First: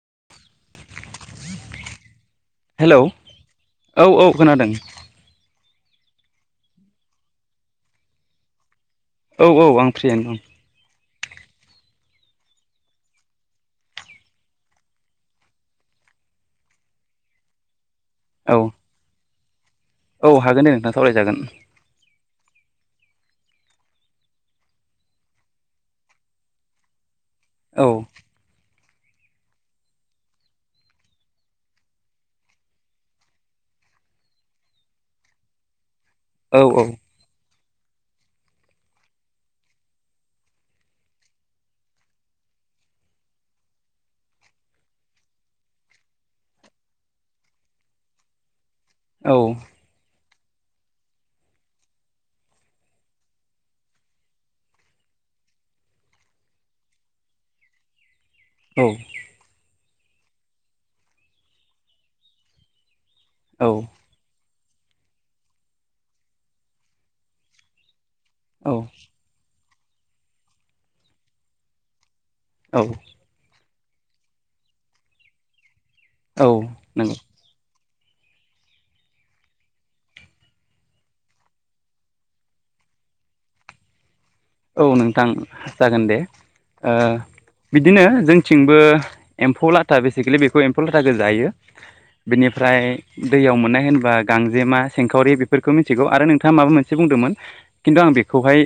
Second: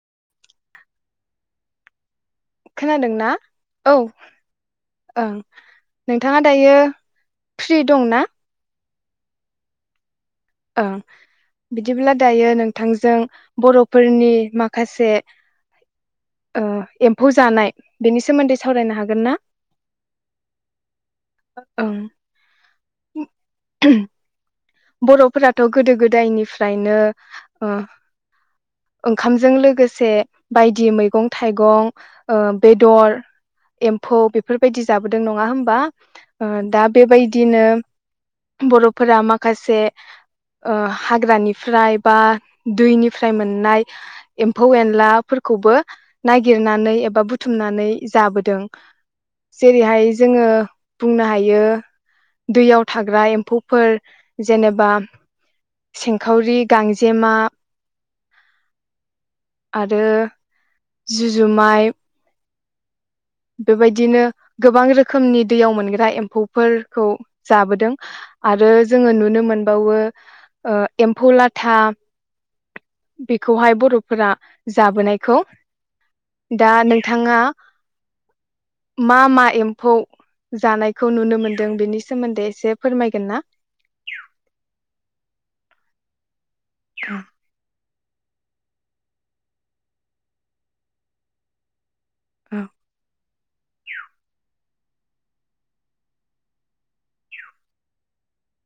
न [unintelligible] खोनादोंना औ खोनादों ओं नोंथाङा दायो फ्रि दंना औ औ आं फ्रियानो दं बिदिब्ला दायो नोंथांजों बर'फोरनि माखासे ओ एम्फौ जानाय बेनि औ सोमोन्दै सावरायनो हागोन ना औ हागोन दे नोंथां सावरायजागोन [inaudible] बर'फोराथ' गोदो गोदायनिफ्रायनो ओ औ ओंखामजों लोगोसे बायदि मैगं थाइगं ओ बेदर एम्फौ बेफोरबायदि जाबोदों नङा होमबा ओ औ औ दा बेबायदिनो बर'फोरा मा माखासे हाग्रानिफ्राय बा दैनिफ्राय मोननाय एम्फौ एनलाफोरखौबो नागिरनानै एबा बुथुमनानै जाबोदों औ जेरै हाय जोङो बुंनो हायो दैयाव थाग्रा एम्फौफोर जेनेबा सेंखावरि गांजेमा औ आरो जुजुमाय औ बेबायदिनो गोबां रोखोमनि दैयाव मोनग्रा एम्फौफोरखौ जाबोदों आरो औ जोङो नुनो मोन बावो ओ एम्फौ लाथा औ बेखौहाय बर'फोरा जाबोनायखौ औ दा नंगौ नोंथाङा मा मा एम्फौ जानायखौ नुनो मोनदों बेनि सोमोन्दै एसे फोरमायगोन ना औ नोंथां जागोन दे ओ बिद बिदिनो जोंथिंबो एम्फौ लाथा बेसिकेलि बेखौ एम्फौ लाथाखौ जायो बेनिफ्राय दैयाव मोननाय होनबा गांजेमा सेंखावरि बेफोरखौ मिथिगौ आरो नोंथाङा माबा मोनसे बुंदोंमोन खिन्थु आं बेखौहाय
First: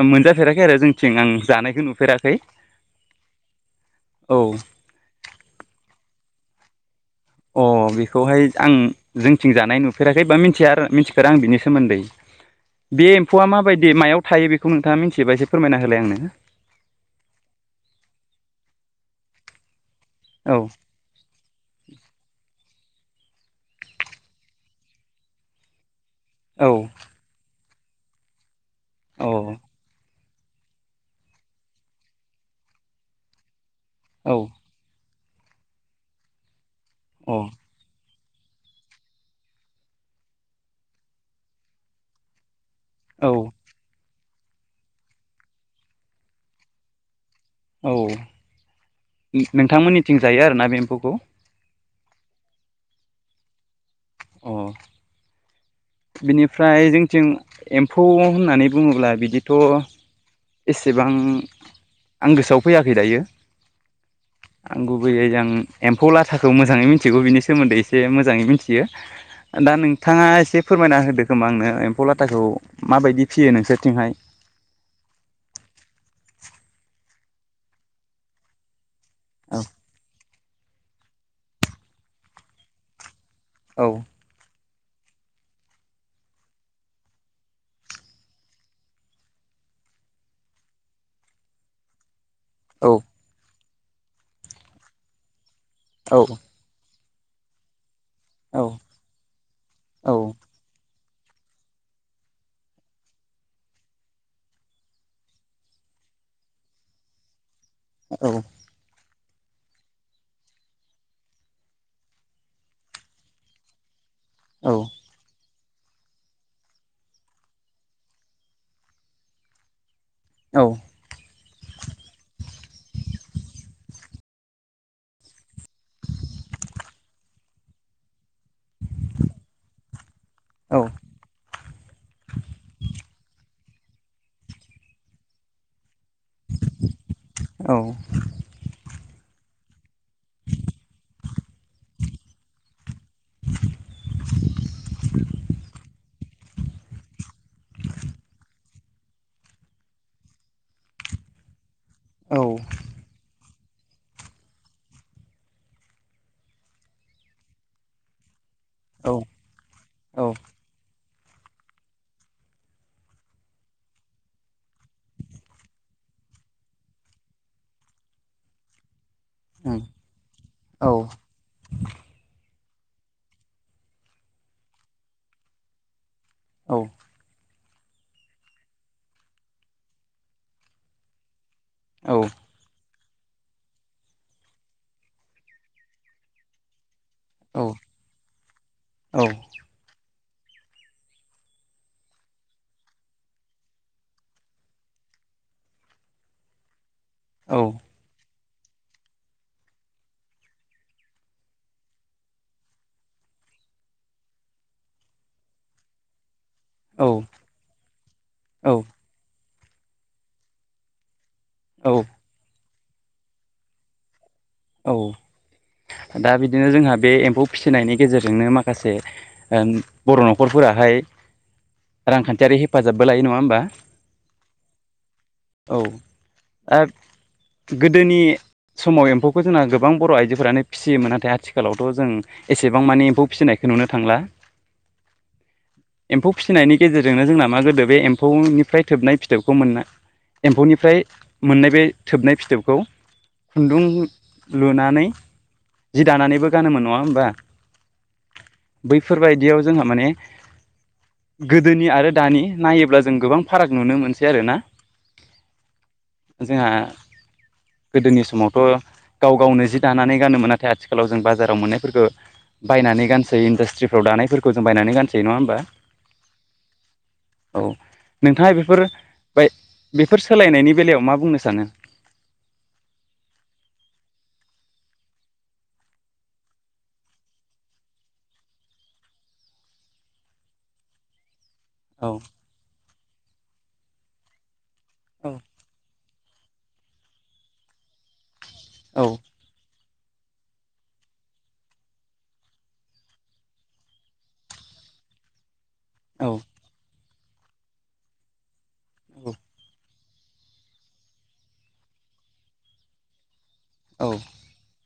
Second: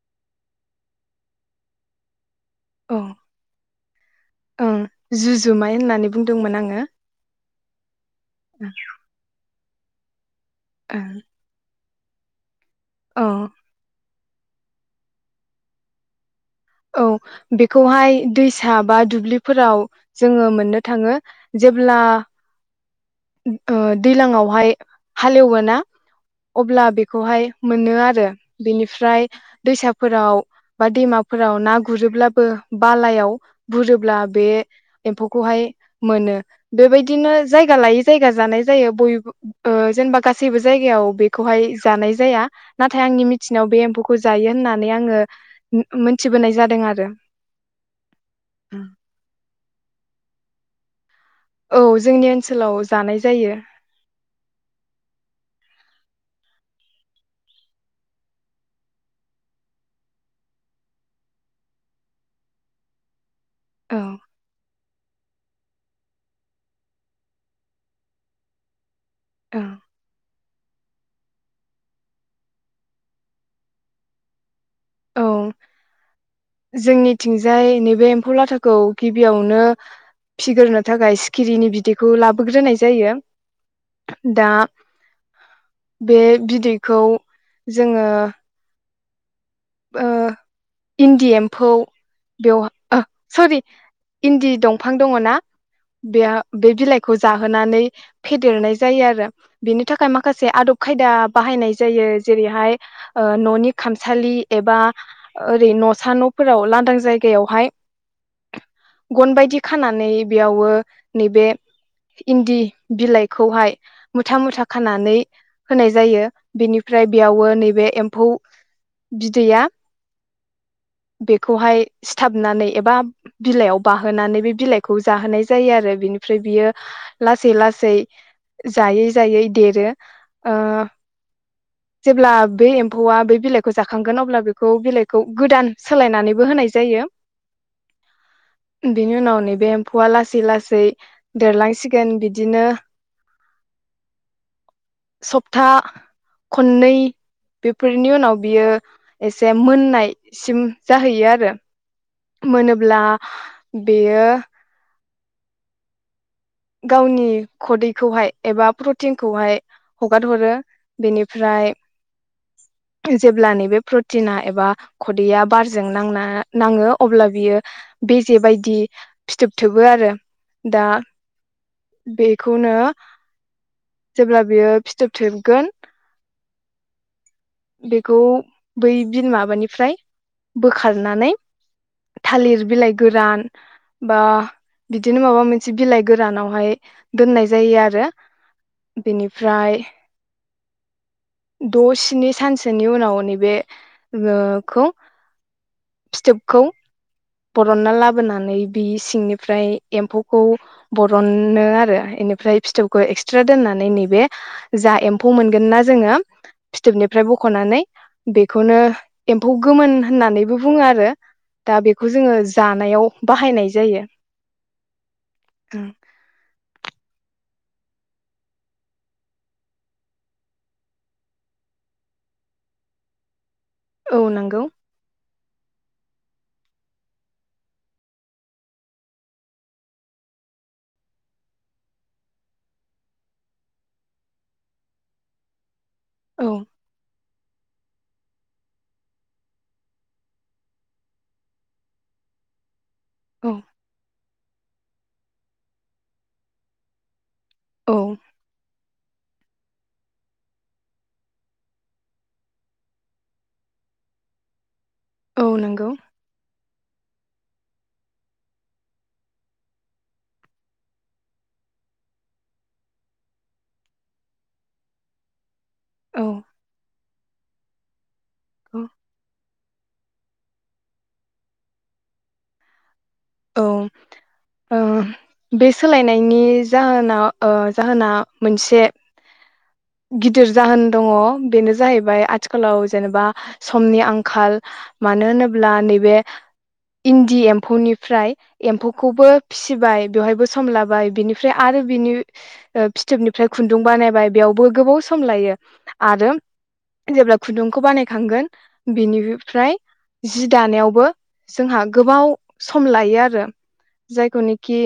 ओ मोनजाफेराखै आरो जोंथिं आं जानायखौ नुफेराखै औ औ ओ जुजुमाय होननानै बु बुंदोंमोन आङो अ बि बेखौहाय आं जोंथिं जा नाय नुफेराखै बा मिथि मिथिया आरो मिथिफेरा आं बिनि सोमोन्दै बे औ एम्फौआ माबायदि मायाव थायो बेखौ नोंथाङा मिथिबा एसे फोरमायना होलाय आंनो औ बेखौहाय दैसा बा दुब्लिफोराव जोङो औ मोननो थाङो जेब्ला दैज्लांआवहाय हालेवोना औ अब्ला बेखौहाय मोनो आरो बेनिफ्राय औ दैसाफोराव बा दैमाफोराव ना गुरोब्लाबो बालायाव बुलोब्ला औ बे एम्फौखौहाय मोनो बेबायदिनो अ जायगा लायै जायगा जानाय जायो बयबो ओ जेनेबा गासैबो जायगायाव बेखौहाय जानाय जाया। नाथाय आंनि औ मिथिनायाव बे एम्फौखौ जायो होननानै आङो उम मोथिबोनाय जादों आरो। औ नोंथांमोननिथिं जायो आरोना बे एम्फौखौ? खौ औ जोंनि ओनसोलाव जानाय जायो। अ बिनिफ्राय जोंथिं एम्फौ होननानै बुङोब्ला बिदिथ' एसेबां आं गोसोआव फैयाखै दायो । औ आंगौ गुबैयैहाय जां एम्फौ लाथाखौ मोजाङै मिनथिगौ बिनि सोमोन्दै एसे मोजाङै मिनथियो औ । दा नोंथाङा एसे फोरमायना होदो खोमा आंनो एम्फौ लाथाखौ माबायदि फियो नोंसोरथिंहाय? औ जोंनि थिंजाय नैबे एम्फौ लाथाखौ औ गिबियावनो फिगोरनो थाखाय सिखिरिनि बिदैखौ लाबोग्रोनाय जायो। औ दा बे बिदैखौ जोङो ओ इन्दि एम्फौ औ बेवहा सरि इन्दि दंफां दङ ना? बेया औ बे बिलाय खौ जाहोनानै औ फेदेरनाय जायो आरो बिनि थाखाय औ माखासे आदब खा खायदा बाहायनाय जायो जेरैहाय ओ न'नि खामसालि एबा ओरै न'सा न'फोराव लांदां जायगायावहाय औ गन बायदि खानानै बेयावो नैबे इन्दि बिलाइखौहाय मुथा मुथा औ खानानै होनाय जायो बिनिफ्राय बेयावो नैबे एम्फौ बिदैया औ बेखौहाय सिथाबनानै एबा बिलाइयाव बाहो नानै बे बिलाइखौ जाहोनाय जायो आरो बिनिफ्राय बियो लासै लासै जायै- जायै देरो ओ औ जेब्ला बे एम्फौआ बे बिलाइ खौ जाखांगोन अब्ला बेखौ बिलाइखौ गोदान सोलायनानैबो होनाय जायो। बेनि उनाव नैबे फुवा लासै लासै देरलांसिग सेकेन बिदिनो [unintelligible] सप्ता खननै बेफोरनि उनाव बियो एसे मोननायसिम जाहैयो आरो। मोनोब्ला बेयो गावनि खदैखौहाय एबा प्रटिनखौहाय हगार औ हरो। बेनिफ्राय जेब्ला नैबे प्रटिना एबा खदैया बारजों नांना नाङो अब्ला बियो बेजे बायदि फिथोबथोबो आरो दा बे खौनो जेब्ला बियो फिथोबथोबगोन औ बेखौ बै बिन माबानिफ्राय बोखारनानै थालिर बिलाइ गोरान बा बिदिनो माबा मोनसे बिलाइ गोरानावहाय दोननाय जायो आरो बेनिफ्राय द स्नि सानसोनि उनाव नैबे बेखौ फिथोबखौ बरनना लाबोनानै बि सिंनिफ्राय एम्फौखौ बरननो आरो इनिफ्राय फिथोबखौ एक्सट्रा दोननानै नैबे जा एम्फौ मोनगोन ना जोङो फिथोबनिफ्राय बख नानै औ बेखौनो एम फौखो गौमोन होननानैबो बुङो आरो। दा बेखौ औ जोङो जि जानायाव बाहायनाय जायो। औ औ दा बिदिनो जोंहा बे एम्फौ फिसिनायनि गेजेरजोंनो माखासे ओ बर' न'खरफोराहाय रांखान्थियारि हेफाजाबबो लायो नङा होमबा। औ नंगौ। औ आ गोदोनि समाव एम्फौ बो जोंना गोबां बर' आइजोफोरानो फिसियोमोन नाथाय आथिखालावथ' जों एसेबां माने एम्फौ फिसिनायखौ नुनो थांला, एम्फौ औ फिसिनायनि गेजेरजोंनो जोंना, मा गोदो बे एम्फौनिफ्राय थोबनाय फिथोबखौ मोन एम्फौनिफ्राय मोननाय बे थोबनाय फिथोबखौ, औ खुन्दुं लुनानै जि दानानैबो गानोमोन नङा होमबा, औ बैफोर बायदियाव जोंहा माने गोदोनि आरो दानि नायोब्ला जों गोबां फाराग नुनो मोनसै आरोना? औ नंगौ जोंहा गोदोनि समावथ' गाव गावनो जि दानानै गानोमोन नाथाय आथिखालाव जों बाजाराव मोननायफोरखो बायनानै गानसै इन्डास्ट्रिफ्राव दानायफोरखौ जों बायनानै गानसै नङा होमबा। औ औ नोंथाङा बेफोर औ बाय' बेफोर सोलायनायनि बेलायाव मा बुंनो सानो? औ औ बे सोलायनायनि जाहोनाव ओ जाहोना मोनसे गिदिर जाहोन दङ। बेनो औ जाहैबाय आथिखालाव जेनेबा समनि आंखाल, औ मानो होनोब्ला नैबे, इन्दि एम्फौनिफ्राय, औ एम्फौखौबो फिसि फिसिबाय बेवहायबो सम लाबाय बिनिफ्राय आरो बिनि ओ फिथोबनिफ्राय खुन्दुं बानायबाय बेयावबो गोबाव सम लायो। औ आरो जेब्ला खुदुंखौ बानायखांगोन, बेनिफ्राय जि दानायावबो जोंहा गोबाव सम लायो आरो औ जायखौ नोखि,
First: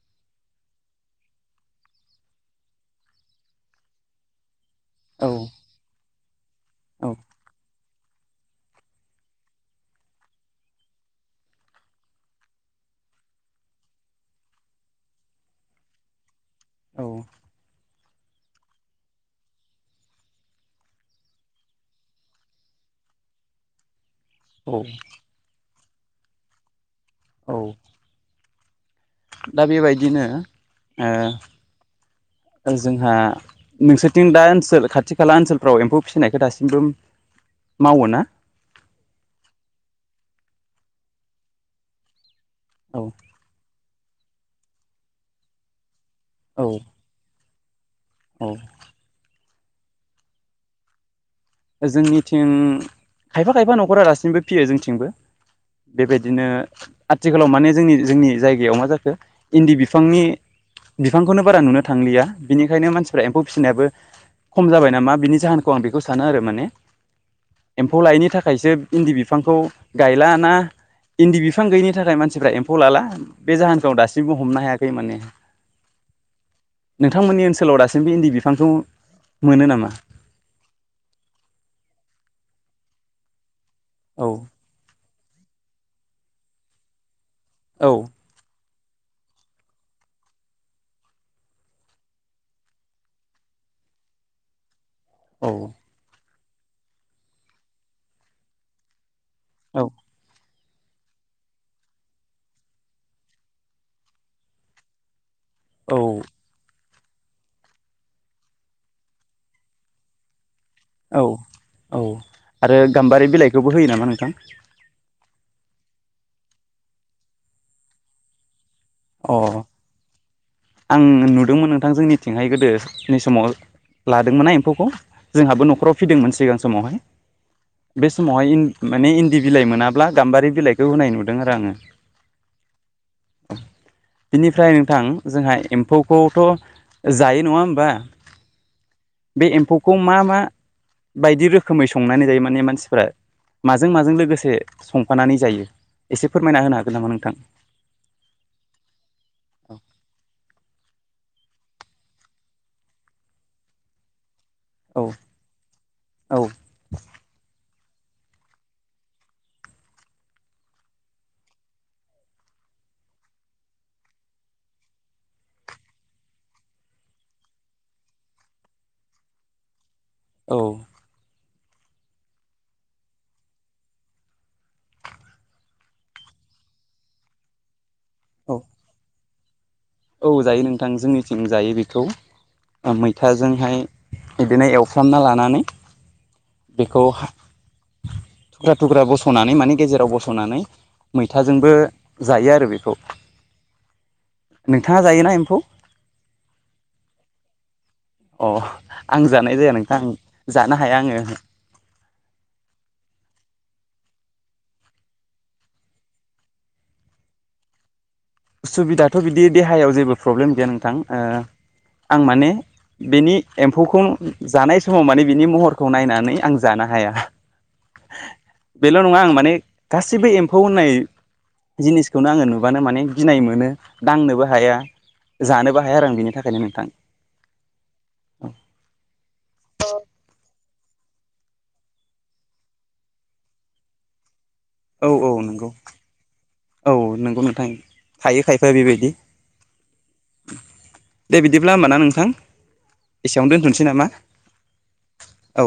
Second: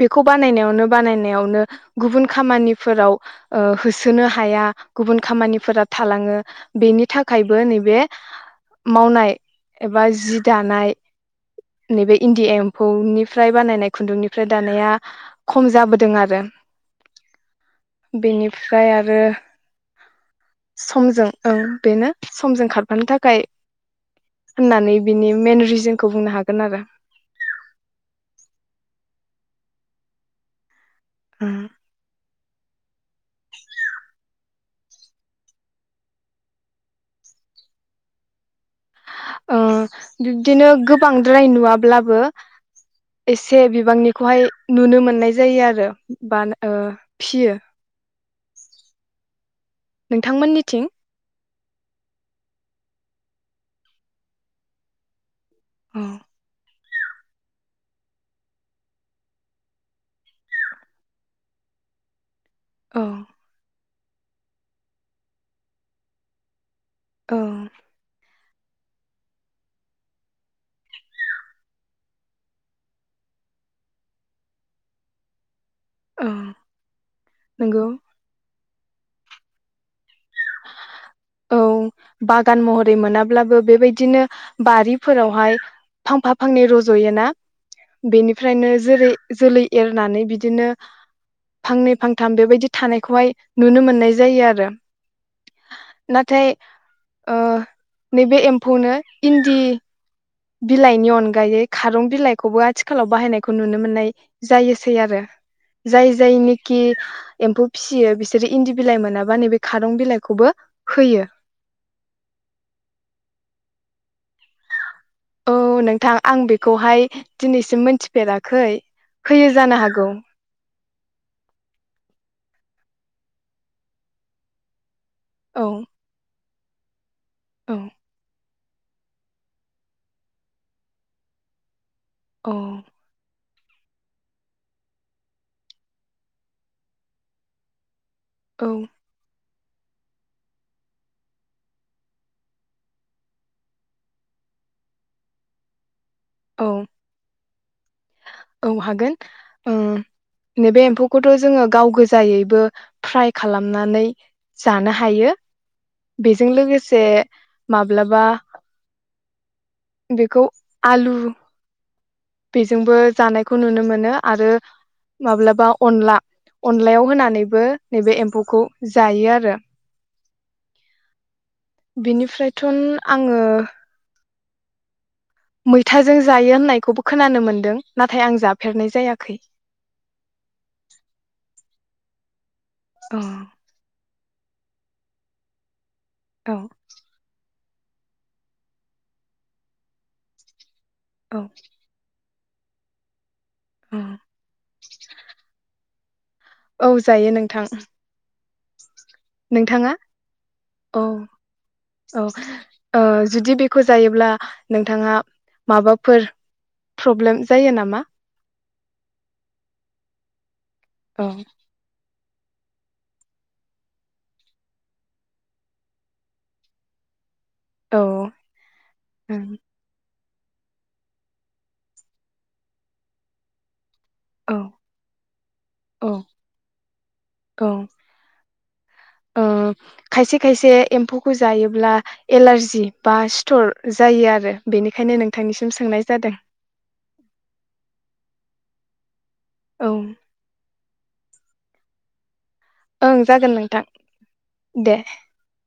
बेखौ बानायनायावनो बानायनायावनो गुबुन खामानिफोराव, ओ होसोनो हाया, गुबुन खामानिफोरा थालाङो। बेनि थाखायबो नैबे मावनाय एबा जि दानाय नैबे इन्दि एम्फौनिफ्राय बानायनाय खुन्दुंनिफ्राय दानाया खम जाबोदों आरो। औ। बेनिफ्राय आरो समजों औ बेनो समजों खारफानो थाखाय औ होननानै बिनि मेन रिजोन खौ बुंनो हागोन आरो। औ। दा बेबायदिनो ओ जोंहा नोंसोरनिथिं दा ओनसोल खाथि खाला ओनसोलफ्राव एम्फौ फिसिनायखौ दासिमबो मावो ना? ओ बिब्दिनो गोबांद्राय नुवाब्लाबो औ एसे बिबांनि खौहाय नुनो मोननाय जायो आरो बा औ ओ फियो। औ। नोंथांमोननिथिं? जोंनिथिं खायफा खायफा न'खरा दासिमबो फियो जोंथिंबो। औ बेबायदिनो आथिखालाव माने जोंनि जोंनि जायगायाव मा जाखो इन्दि बिफांनि बिफांखौनो बारा नुनो थांलिया। बिनिखायनो औ मानसिफोरा एम्फौ फिसिनायाबो खम जाबाय नामा बिनि जाहोनखौ आं बेखौ सानो आरो माने। औ एम्फौ लायैनि था खायसो इन्दि बिफांखौ गायला ना इन्दि बिफां गैयिनि थाखाय मानसिफ्रा एम्फौ लाला बे जाहोनखौ आं दासिमबो हमनो हायाखै माने। औ नोंथांमोननि ओनसोलाव नंगौ दासिमबो इन्दि बिफांखौ मोनो नामा? औ बागान महरै मोनाब्लाबो बेबायदिनो औ बारिफोरावहाय फांफा फांनै रज'यो ना औ बेनिफ्रायनो जेरै जोलै एरनानै बिदिनो फांनै फांथाम बेबायदि थानायखौहाय नुनो मोननाय जायो आरो। औ। नाथाय ओ नैबे एम्फौनो इन्दि औ बिलाइनि अनगायै खारं बिलाइखौबो आथिखालाव बाहायनायखौ नुनो मोननाय जायोसै आरो। औ जाय जाय निखि एम्फौ फिसियो बिसोरो इन्दि बिलाइ मोनाबा नैबे खारं बिलाइखौबो औ होयो औ आरो गाम्बारि बिलाइखौबो होयो नामा? नोंथां। औ नोंथां आं बेखौहाय दिनैसिम मोनथिफेराखै। अ होयो जानो हागौ। आं नुदोंमोन नोंथां जोंनिथिंहाय गोदोनि समाव लादोंमोन ना एम्फौखौ। औ जोंहाबो नख'राव फिदोंमोन सिगां। समावहाय। औ बे समावहाय । माने इन्दि बिलाइ मोनाब्ला गाम्बारि बिलाइखौ होनाय नुदों आरो आङो। औ। [inaudible] बिनिफ्राय नोंथां जोंहा एम्फौखौथ' जायो नङा होमबा। औ। बे एम्फौखौ मा मा बायदि रोखोमै संनानै जायो माने मानसिफ्रा माजों माजों लोगोसे संफानानै जायो। एसे फोरमायना होनो औ हागोन नामा नोंथां। औ हागोन नैबे एम्फौखौ। जोडो गाव गोजायैबो फ्राय खालामनानै। जानो औ हायो औ बेजों लोगोसे। माब्लाबा बेखौ आलु। लु। बेजोंबो जानायखौ नुनो मोनो आरो माब्लाबा अनला अनलायाव होनानैबो नैबे एम्फौखौ जायो आरो। औ। बिनिफ्रायथ' आङो। मैथाजों जायो होननायखौबो खोनानो मोनदों। नाथाय आं औ जाफेरनाय जायाखै। औ जायो नोंथां जोंनिथिं जायो बेखौ अ मैथाजोंहाय। बिदिनो एवफ्रामना लानानै। औ। बेखौ थुख्रा थुख्रा बस'नानै माने गेजेराव बस'नानै। औ मैथाजोंबो। जायो आरो बेखौ। औ। नोंथाङा जायोना एम्फौ। औ जायो नोंथां। अ। आं जानाय जाया नोंथाङा नोंथां जानो हाया औ आङो औ ओ जुदि बेखौ जायोब्ला। नोंथाङा माबाफोर प्रब्लेम जायो नामा। उसुबिदाथ' बिदि देहायाव जेबो प्रब्लेम गैयाान नां। थां ओ। औ आं माने बिनि एम्फौखौ जानाय समाव माने बिनि महरखौ नायनानै आं जानो हाया। औ बेल' नङा आं ओं माने गा सिबो एम्फौ होननाय जिनिसखौनो आङो नुबानो माने गिनाय मोनो। दांनोबो औ हाया जानोबो हाया आरो औ आं बिनि थाखायनो नोंथां। औ ओ खायसे खायसे एम्फौखो जायोब्ला एलारजि बा सिथ'र जायो आरो औ बेनिखायनो औ नंगौ नोंथांनिसिम सोंनाय जादों औ नोंगौ नोंथां थायो खाय [unintelligible] बेबायदि औ दे बिदिब्ला होमबा ना नोंथां ओं एसेयावनो जागोन नोंथां दोनथ'नोसै नामा दे। औ